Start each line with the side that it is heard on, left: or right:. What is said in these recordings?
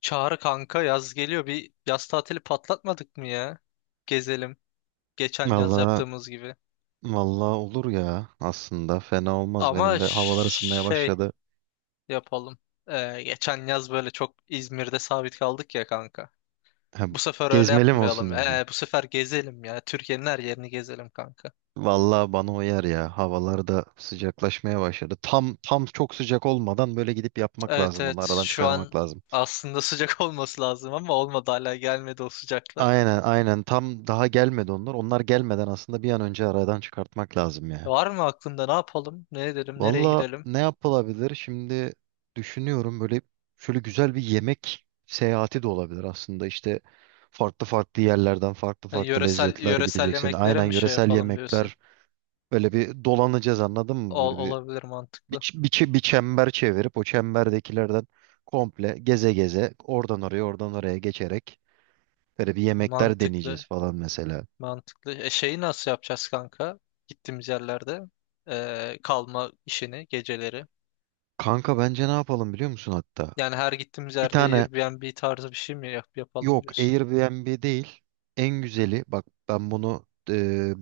left: Çağrı kanka, yaz geliyor. Bir yaz tatili patlatmadık mı ya? Gezelim. Geçen yaz
right: Valla
left: yaptığımız gibi.
right: valla olur ya, aslında fena olmaz,
left: Ama
right: benim de havalar ısınmaya
left: şey
right: başladı.
left: yapalım. Geçen yaz böyle çok İzmir'de sabit kaldık ya kanka.
right: Ha,
left: Bu sefer öyle
right: gezmeli mi olsun
left: yapmayalım.
right: diyorsun?
left: Bu sefer gezelim ya. Türkiye'nin her yerini gezelim kanka.
right: Valla bana uyar ya, havalar da sıcaklaşmaya başladı. Tam çok sıcak olmadan böyle gidip yapmak
left: Evet,
right: lazım, onu
left: evet.
right: aradan
left: Şu
right: çıkarmak
left: an
right: lazım.
left: aslında sıcak olması lazım ama olmadı, hala gelmedi o sıcaklar.
right: Aynen aynen, tam daha gelmedi, onlar gelmeden aslında bir an önce aradan çıkartmak lazım ya.
left: Var mı aklında, ne yapalım? Ne edelim? Nereye
right: Valla,
left: gidelim?
right: ne yapılabilir? Şimdi düşünüyorum, böyle şöyle güzel bir yemek seyahati de olabilir aslında. İşte farklı farklı yerlerden farklı
left: Ha,
right: farklı
left: yöresel
right: lezzetler
left: yöresel
right: gideceksin.
left: yemeklere
right: Aynen,
left: mi şey
right: yöresel
left: yapalım diyorsun?
right: yemekler, böyle bir dolanacağız, anladın mı?
left: Ol,
right: Böyle bir,
left: olabilir
right: bir,
left: mantıklı.
right: ç- bir, ç- bir çember çevirip o çemberdekilerden komple geze geze oradan oraya, oradan oraya geçerek böyle bir yemekler
left: Mantıklı.
right: deneyeceğiz falan mesela.
left: Mantıklı. E, şeyi nasıl yapacağız kanka? Gittiğimiz yerlerde, kalma işini, geceleri.
right: Kanka, bence ne yapalım biliyor musun hatta?
left: Yani her gittiğimiz
right: Bir
left: yerde
right: tane
left: Airbnb tarzı bir şey mi yapalım
right: Yok,
left: diyorsun?
right: Airbnb değil. En güzeli bak, ben bunu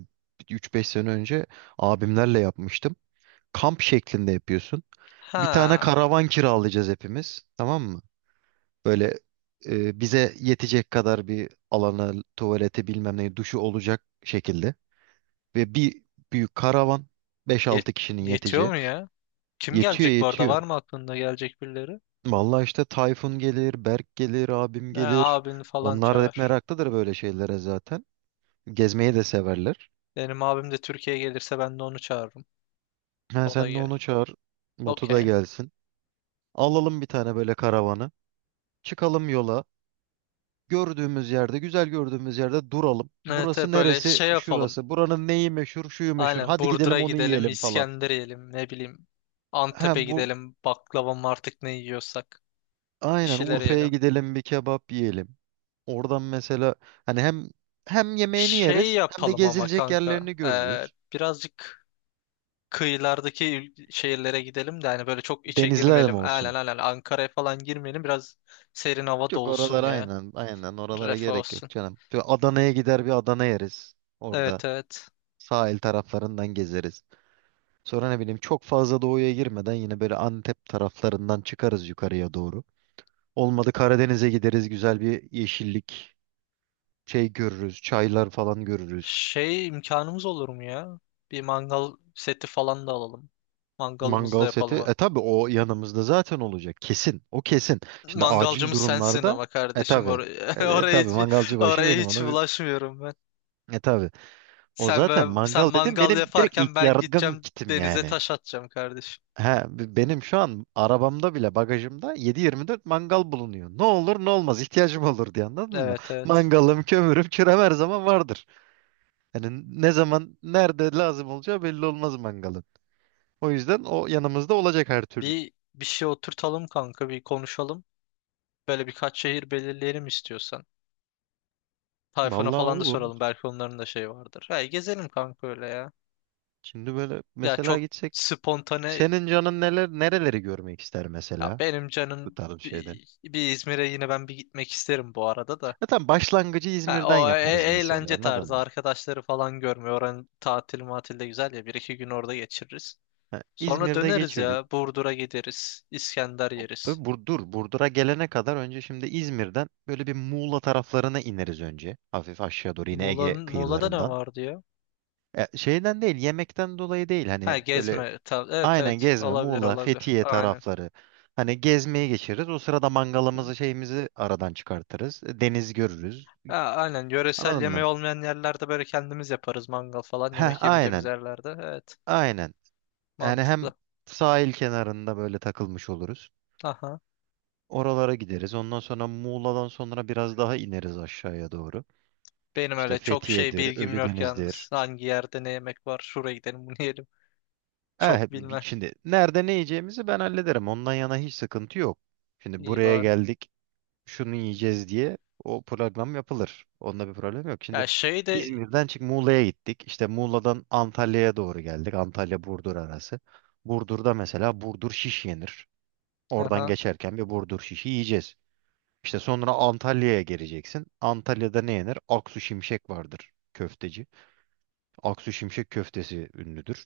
right: 3-5 sene önce abimlerle yapmıştım. Kamp şeklinde yapıyorsun. Bir tane
left: Ha,
right: karavan kiralayacağız hepimiz. Tamam mı? Böyle bize yetecek kadar bir alanı, tuvaleti bilmem ne, duşu olacak şekilde. Ve bir büyük karavan, beş
left: yet-
right: altı kişinin
left: yetiyor
right: yeteceği.
left: mu ya? Kim
right: Yetiyor,
left: gelecek bu arada?
right: yetiyor.
left: Var mı aklında gelecek birileri?
right: Vallahi işte Tayfun gelir, Berk gelir, abim
left: Ha,
right: gelir.
left: abini falan
right: Onlar hep
left: çağır.
right: meraklıdır böyle şeylere zaten. Gezmeyi de severler.
left: Benim abim de Türkiye'ye gelirse ben de onu çağırırım.
right: Ha,
left: O da
right: sen de onu
left: gelir.
right: çağır. Batu da
left: Okey.
right: gelsin. Alalım bir tane böyle karavanı. Çıkalım yola. Gördüğümüz yerde, güzel gördüğümüz yerde duralım.
left: Evet,
right: Burası
left: böyle
right: neresi?
left: şey yapalım.
right: Şurası. Buranın neyi meşhur? Şuyu meşhur.
left: Aynen
right: Hadi
left: Burdur'a
right: gidelim onu
left: gidelim,
right: yiyelim falan.
left: İskender yiyelim, ne bileyim,
right: Ha
left: Antep'e
right: bu
left: gidelim, baklava mı artık ne yiyorsak, bir
right: aynen,
left: şeyler
right: Urfa'ya
left: yiyelim.
right: gidelim bir kebap yiyelim. Oradan mesela, hani hem yemeğini
left: Şey
right: yeriz, hem de
left: yapalım ama
right: gezilecek
left: kanka,
right: yerlerini görürüz.
left: birazcık kıyılardaki şehirlere gidelim de hani böyle çok içe
right: Denizler mi
left: girmeyelim. Aynen
right: olsun?
left: aynen Ankara'ya falan girmeyelim, biraz serin hava da
right: Yok,
left: olsun
right: oralara,
left: ya.
right: aynen aynen, oralara
left: Refah
right: gerek
left: olsun.
right: yok canım. Şöyle Adana'ya gider bir Adana yeriz orada.
left: Evet, evet.
right: Sahil taraflarından gezeriz. Sonra ne bileyim, çok fazla doğuya girmeden yine böyle Antep taraflarından çıkarız yukarıya doğru. Olmadı, Karadeniz'e gideriz, güzel bir yeşillik şey görürüz. Çaylar falan görürüz.
left: Şey, imkanımız olur mu ya? Bir mangal seti falan da alalım. Mangalımızı da
right: Mangal seti.
left: yapalım.
right: E tabi, o yanımızda zaten olacak. Kesin. O kesin. Şimdi acil
left: Mangalcımız sensin
right: durumlarda
left: ama
right: e
left: kardeşim,
right: tabi.
left: oraya
right: E, e
left: oraya
right: tabi,
left: hiç,
right: mangalcı başı
left: oraya
right: benim
left: hiç
right: onu.
left: bulaşmıyorum ben.
right: E tabi. O
left: Sen ve
right: zaten
left: sen
right: mangal dedim,
left: mangal
right: benim direkt
left: yaparken
right: ilk
left: ben
right: yardım
left: gideceğim
right: kitim
left: denize,
right: yani.
left: taş atacağım kardeşim.
right: Ha, benim şu an arabamda bile, bagajımda 7-24 mangal bulunuyor. Ne olur ne olmaz ihtiyacım olur diye, anladın mı?
left: Evet, evet.
right: Mangalım, kömürüm, kürem her zaman vardır. Yani ne zaman nerede lazım olacağı belli olmaz mangalın. O yüzden o yanımızda olacak her türlü.
left: Bir şey oturtalım kanka, bir konuşalım. Böyle birkaç şehir belirleyelim istiyorsan. Tayfun'a
right: Vallahi
left: falan da
right: olur.
left: soralım, belki onların da şeyi vardır. Hey, gezelim kanka öyle ya.
right: Şimdi böyle
left: Ya
right: mesela
left: çok
right: gitsek,
left: spontane,
right: senin canın neler, nereleri görmek ister
left: ya
right: mesela
left: benim
right: bu
left: canım
right: tarz bir şeyde?
left: bir İzmir'e yine ben bir gitmek isterim bu arada da.
right: Zaten başlangıcı
left: Ha,
right: İzmir'den
left: o
right: yaparız mesela,
left: eğlence
right: anladın
left: tarzı
right: mı?
left: arkadaşları falan görmüyor. Oranın tatil matil de güzel ya. Bir iki gün orada geçiririz.
right: Ha,
left: Sonra
right: İzmir'de
left: döneriz
right: geçirdik.
left: ya. Burdur'a gideriz. İskender yeriz.
right: Tabii Burdur'a gelene kadar önce, şimdi İzmir'den böyle bir Muğla taraflarına ineriz önce. Hafif aşağı doğru yine Ege
left: Muğla'nın, Muğla'da ne
right: kıyılarından.
left: vardı ya?
right: Şeyden değil, yemekten dolayı değil.
left: Ha,
right: Hani böyle
left: gezme. Evet,
right: aynen
left: evet.
right: gezme,
left: Olabilir,
right: Muğla,
left: olabilir.
right: Fethiye
left: Aynen.
right: tarafları. Hani gezmeye geçeriz. O sırada
left: Hı-hı.
right: mangalımızı, şeyimizi aradan çıkartırız. Deniz görürüz.
left: Ha, aynen. Yöresel
right: Anladın
left: yemeği
right: mı?
left: olmayan yerlerde böyle kendimiz yaparız. Mangal falan,
right: Heh,
left: yemek yemeyeceğimiz
right: aynen.
left: yerlerde. Evet.
right: Aynen. Yani hem
left: Mantıklı.
right: sahil kenarında böyle takılmış oluruz.
left: Aha.
right: Oralara gideriz. Ondan sonra Muğla'dan sonra biraz daha ineriz aşağıya doğru.
left: Benim
right: İşte
left: öyle çok şey
right: Fethiye'dir,
left: bilgim yok yalnız.
right: Ölüdeniz'dir.
left: Hangi yerde ne yemek var? Şuraya gidelim, bunu yiyelim. Çok bilme.
right: Şimdi nerede ne yiyeceğimizi ben hallederim. Ondan yana hiç sıkıntı yok. Şimdi
left: İyi
right: buraya
left: bari.
right: geldik, şunu yiyeceğiz diye o program yapılır. Onda bir problem yok. Şimdi
left: Ya şey de,
right: İzmir'den çık, Muğla'ya gittik. İşte Muğla'dan Antalya'ya doğru geldik. Antalya-Burdur arası. Burdur'da mesela Burdur şiş yenir. Oradan
left: aha,
right: geçerken bir Burdur şişi yiyeceğiz. İşte sonra Antalya'ya geleceksin. Antalya'da ne yenir? Aksu Şimşek vardır, köfteci. Aksu Şimşek köftesi ünlüdür.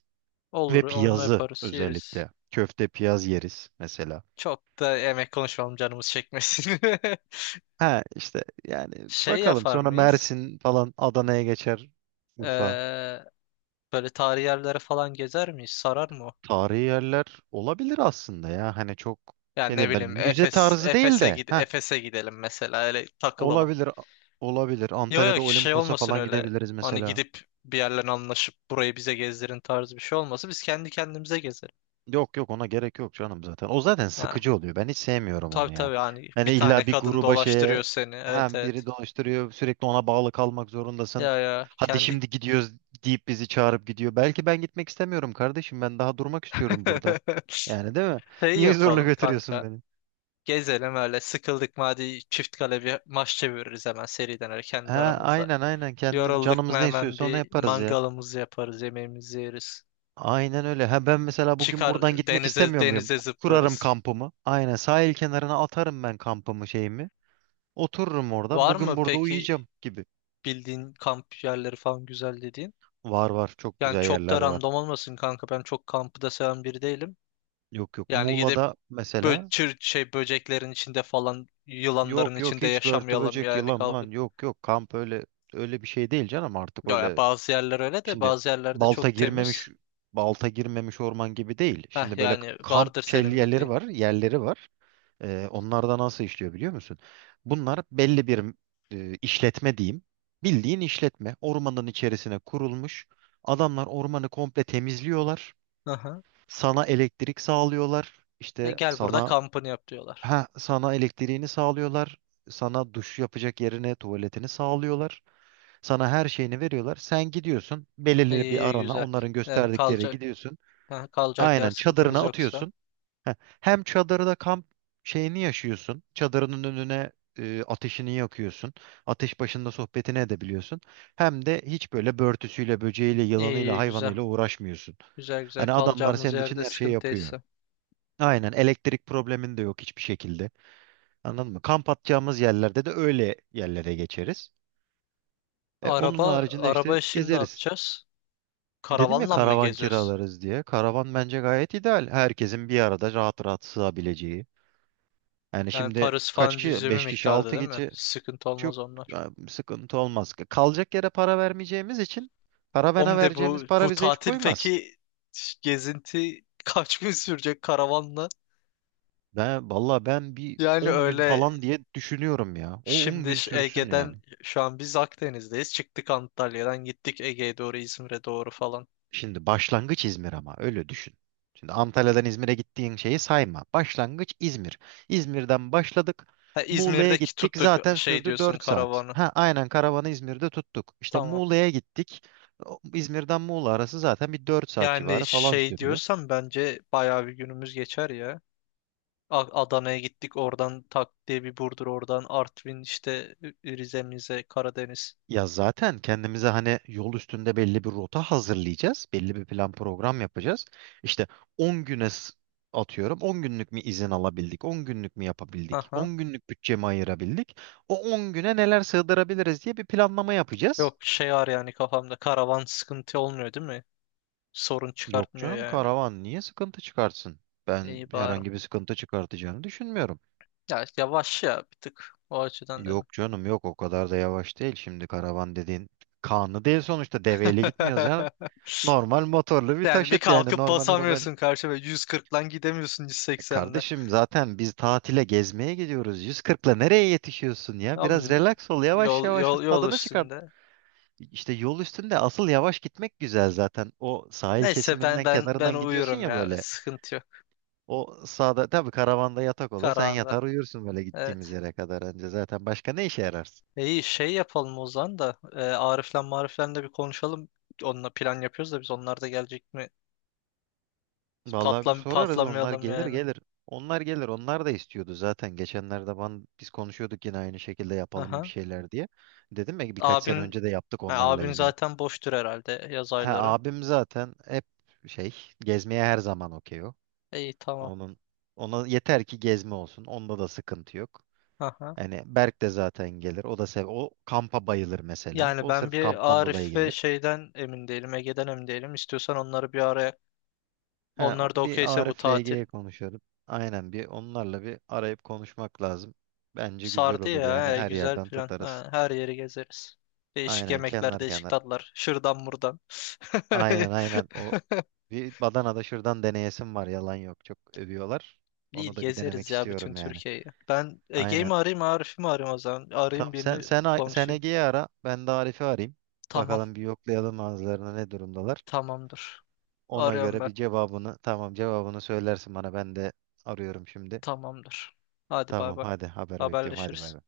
right: Ve
left: olur, onunla
right: piyazı
left: yaparız yeriz.
right: özellikle. Köfte piyaz yeriz mesela.
left: Çok da yemek konuşalım, canımız çekmesin.
right: Ha işte yani
left: Şey
right: bakalım,
left: yapar
right: sonra
left: mıyız?
right: Mersin falan, Adana'ya geçer.
left: Ee,
right: Urfa.
left: böyle tarihi yerlere falan gezer miyiz? Sarar mı o?
right: Tarihi yerler olabilir aslında ya. Hani çok
left: Yani
right: şey
left: ne
right: değil, böyle
left: bileyim,
right: müze tarzı değil
left: Efes'e
right: de. Ha,
left: Efes'e gidelim mesela, öyle takılalım.
right: olabilir olabilir.
left: Yok
right: Antalya'da
left: yok, şey
right: Olimpos'a
left: olmasın
right: falan
left: öyle.
right: gidebiliriz
left: Hani
right: mesela.
left: gidip bir yerlerle anlaşıp burayı bize gezdirin tarzı bir şey olmasın. Biz kendi kendimize gezelim.
right: Yok yok, ona gerek yok canım zaten. O zaten
left: Ha.
right: sıkıcı oluyor. Ben hiç sevmiyorum
left: Tabii
right: onu ya.
left: tabii, hani
right: Yani
left: bir tane
right: illa bir
left: kadın
right: gruba,
left: dolaştırıyor
right: şeye,
left: seni. Evet,
right: hem biri
left: evet.
right: dolaştırıyor, sürekli ona bağlı kalmak zorundasın.
left: Ya ya
right: Hadi
left: kendi
right: şimdi gidiyoruz deyip bizi çağırıp gidiyor. Belki ben gitmek istemiyorum kardeşim. Ben daha durmak istiyorum burada. Yani, değil mi?
left: şey
right: Niye zorla
left: yapalım
right: götürüyorsun
left: kanka.
right: beni?
left: Gezelim öyle. Sıkıldık mı hadi çift kale bir maç çeviririz hemen seriden, öyle kendi
right: Ha,
left: aramızda.
right: aynen aynen, kendi
left: Yorulduk mu
right: canımız ne
left: hemen
right: istiyorsa onu
left: bir
right: yaparız ya.
left: mangalımızı yaparız, yemeğimizi yeriz.
right: Aynen öyle. Ha, ben mesela bugün
left: Çıkar
right: buradan gitmek
left: denize,
right: istemiyor muyum?
left: denize
right: Kurarım
left: zıplarız.
right: kampımı. Aynen, sahil kenarına atarım ben kampımı, şeyimi. Otururum orada.
left: Var
right: Bugün
left: mı
right: burada
left: peki
right: uyuyacağım gibi.
left: bildiğin kamp yerleri falan güzel dediğin?
right: Var var, çok
left: Yani
right: güzel
left: çok
right: yerler
left: da random
right: var.
left: olmasın kanka. Ben çok kampı da seven biri değilim.
right: Yok yok,
left: Yani gidip
right: Muğla'da
left: bö
right: mesela
left: çür- şey böceklerin içinde falan, yılanların
right: yok yok,
left: içinde
right: hiç börtü
left: yaşamayalım
right: böcek
left: yani,
right: yılan lan
left: kalkıp.
right: yok yok, kamp öyle öyle bir şey değil canım artık.
left: Ya ya
right: Öyle,
left: bazı yerler öyle de
right: şimdi
left: bazı yerlerde
right: balta
left: çok
right: girmemiş,
left: temiz.
right: balta girmemiş orman gibi değil.
left: Heh,
right: Şimdi böyle
left: yani
right: kamp
left: vardır
right: şey
left: senin
right: yerleri
left: bildiğin.
right: var, yerleri var. Onlar da nasıl işliyor biliyor musun? Bunlar belli bir işletme diyeyim. Bildiğin işletme ormanın içerisine kurulmuş. Adamlar ormanı komple temizliyorlar.
left: Aha.
right: Sana elektrik sağlıyorlar.
left: E, gel burada kampını yap diyorlar.
right: Sana elektriğini sağlıyorlar. Sana duş yapacak yerine, tuvaletini sağlıyorlar. Sana her şeyini veriyorlar. Sen gidiyorsun
left: İyi
right: belirli bir
left: iyi,
right: arana,
left: güzel.
right: onların
left: Yani
right: gösterdikleri,
left: kalacak,
right: gidiyorsun.
left: ha, kalacak yer
right: Aynen,
left: sıkıntımız
right: çadırına
left: yoksa.
right: atıyorsun. Heh, Hem çadırda kamp şeyini yaşıyorsun. Çadırının önüne ateşini yakıyorsun. Ateş başında sohbetini edebiliyorsun. Hem de hiç böyle börtüsüyle, böceğiyle,
left: İyi
right: yılanıyla,
left: iyi,
right: hayvanıyla
left: güzel.
right: uğraşmıyorsun.
left: Güzel güzel,
right: Hani adamlar
left: kalacağımız
right: senin için
left: yerde
right: her şeyi yapıyor.
left: sıkıntıysa.
right: Aynen, elektrik problemin de yok hiçbir şekilde. Anladın mı? Kamp atacağımız yerlerde de öyle yerlere geçeriz. Onun
left: Araba
right: haricinde işte
left: araba işini ne
right: gezeriz.
left: yapacağız?
right: Dedim ya
left: Karavanla mı
right: karavan
left: geziyoruz?
right: kiralarız diye. Karavan bence gayet ideal. Herkesin bir arada rahat rahat sığabileceği. Yani
left: Yani
right: şimdi
left: parası
right: kaç
left: falan
right: kişi?
left: cüzi bir
right: 5 kişi,
left: miktarda
right: 6
left: değil mi?
right: kişi.
left: Sıkıntı
right: Çok
left: olmaz onlar.
right: sıkıntı olmaz. Kalacak yere para vermeyeceğimiz için, karavana
left: Om de
right: vereceğimiz
left: bu
right: para
left: bu
right: bize hiç
left: tatil
right: koymaz.
left: peki, gezinti kaç gün sürecek karavanla?
right: Valla, ben bir
left: Yani
right: 10 gün
left: öyle,
right: falan diye düşünüyorum ya. O 10
left: şimdi
right: gün sürsün yani.
left: Ege'den, şu an biz Akdeniz'deyiz. Çıktık Antalya'dan, gittik Ege'ye doğru, İzmir'e doğru falan.
right: Şimdi başlangıç İzmir ama öyle düşün. Şimdi Antalya'dan İzmir'e gittiğin şeyi sayma. Başlangıç İzmir. İzmir'den başladık.
left: Ha,
right: Muğla'ya
left: İzmir'deki
right: gittik.
left: tuttuk
right: Zaten
left: şey
right: sürdü
left: diyorsun,
right: 4 saat.
left: karavanı.
right: Ha aynen, karavanı İzmir'de tuttuk. İşte
left: Tamam.
right: Muğla'ya gittik. İzmir'den Muğla arası zaten bir 4 saat
left: Yani
right: civarı falan
left: şey
right: sürüyor.
left: diyorsan bence bayağı bir günümüz geçer ya. Adana'ya gittik, oradan tak diye bir Burdur, oradan Artvin, işte Rize Mize, Karadeniz.
right: Ya zaten kendimize hani yol üstünde belli bir rota hazırlayacağız. Belli bir plan program yapacağız. İşte 10 güne atıyorum. 10 günlük mi izin alabildik? 10 günlük mü yapabildik?
left: Aha.
right: 10 günlük bütçemi ayırabildik? O 10 güne neler sığdırabiliriz diye bir planlama yapacağız.
left: Yok, şey var yani kafamda, karavan sıkıntı olmuyor değil mi? Sorun
right: Yok
left: çıkartmıyor
right: canım,
left: yani.
right: karavan niye sıkıntı çıkartsın? Ben
left: İyi bari.
right: herhangi bir sıkıntı çıkartacağını düşünmüyorum.
left: Ya yavaş ya, bir tık o açıdan dedim.
right: Yok canım, yok o kadar da yavaş değil. Şimdi karavan dediğin kanlı değil sonuçta, deveyle gitmiyoruz ya. Normal motorlu bir
left: Yani bir
right: taşıt, yani
left: kalkıp
right: normal arabayla.
left: basamıyorsun karşı, ve 140'lan gidemiyorsun
right: E
left: 180'den.
right: kardeşim, zaten biz tatile gezmeye gidiyoruz. 140'la nereye yetişiyorsun ya?
left: Tamam
right: Biraz
left: mı?
right: relax ol, yavaş
left: Yol
right: yavaş
left: yol yol
right: tadını çıkar.
left: üstünde.
right: İşte yol üstünde asıl yavaş gitmek güzel zaten. O sahil
left: Neyse ben
right: kesiminden,
left: ben ben
right: kenarından gidiyorsun
left: uyurum
right: ya
left: ya.
right: böyle.
left: Sıkıntı yok.
right: O sağda tabii karavanda yatak olur. Sen
left: Karanlıkta.
right: yatar uyursun böyle gittiğimiz
left: Evet.
right: yere kadar önce. Zaten başka ne işe yararsın?
left: E, İyi şey yapalım o zaman da, Arif'le Marif'le de bir konuşalım. Onunla plan yapıyoruz da biz, onlar da gelecek mi?
right: Vallahi bir sorarız, onlar
left: Patlamayalım
right: gelir
left: yani.
right: gelir. Onlar gelir. Onlar da istiyordu zaten. Geçenlerde biz konuşuyorduk, yine aynı şekilde yapalım bir
left: Aha.
right: şeyler diye. Dedim ya, birkaç sene
left: Abin,
right: önce de yaptık
left: ha,
right: onlarla
left: abin
right: yine.
left: zaten boştur herhalde yaz
right: He,
left: ayları.
right: abim zaten hep şey, gezmeye her zaman okey o.
left: İyi, tamam.
right: Onun Ona yeter ki gezme olsun. Onda da sıkıntı yok.
left: Aha.
right: Hani Berk de zaten gelir. O da o kampa bayılır mesela.
left: Yani
right: O
left: ben
right: sırf
left: bir
right: kamptan dolayı
left: Arif ve
right: gelir.
left: şeyden emin değilim, Ege'den emin değilim. İstiyorsan onları bir araya,
right: He,
left: onlar da
right: bir
left: okeyse bu
right: Arif
left: tatil.
right: LG'ye konuşalım. Aynen, bir onlarla bir arayıp konuşmak lazım. Bence güzel
left: Sardı
right: olur
left: ya,
right: yani,
left: he,
right: her
left: güzel
right: yerden
left: plan.
right: tatarız.
left: Ha, her yeri gezeriz. Değişik
right: Aynen,
left: yemekler,
right: kenar
left: değişik
right: kenar.
left: tatlar. Şırdan buradan.
right: Aynen aynen, o bir Badana'da şuradan deneyesim var, yalan yok çok övüyorlar.
left: İyi,
right: Onu da bir denemek
left: gezeriz ya bütün
right: istiyorum yani.
left: Türkiye'yi. Ben Ege'yi
right: Aynen.
left: mi arayayım, Arif'i mi arayayım o zaman? Arayayım
right: Tamam, sen
left: birini,
right: sen A- sen
left: konuşayım.
right: Ege'yi ara. Ben de Arif'i arayayım.
left: Tamam,
right: Bakalım bir yoklayalım ağızlarına ne durumdalar.
left: tamamdır.
right: Ona
left: Arıyorum
right: göre
left: ben.
right: bir cevabını söylersin bana. Ben de arıyorum şimdi.
left: Tamamdır. Hadi bay
right: Tamam,
left: bay.
right: hadi haber bekliyorum. Hadi bay
left: Haberleşiriz.
right: bay.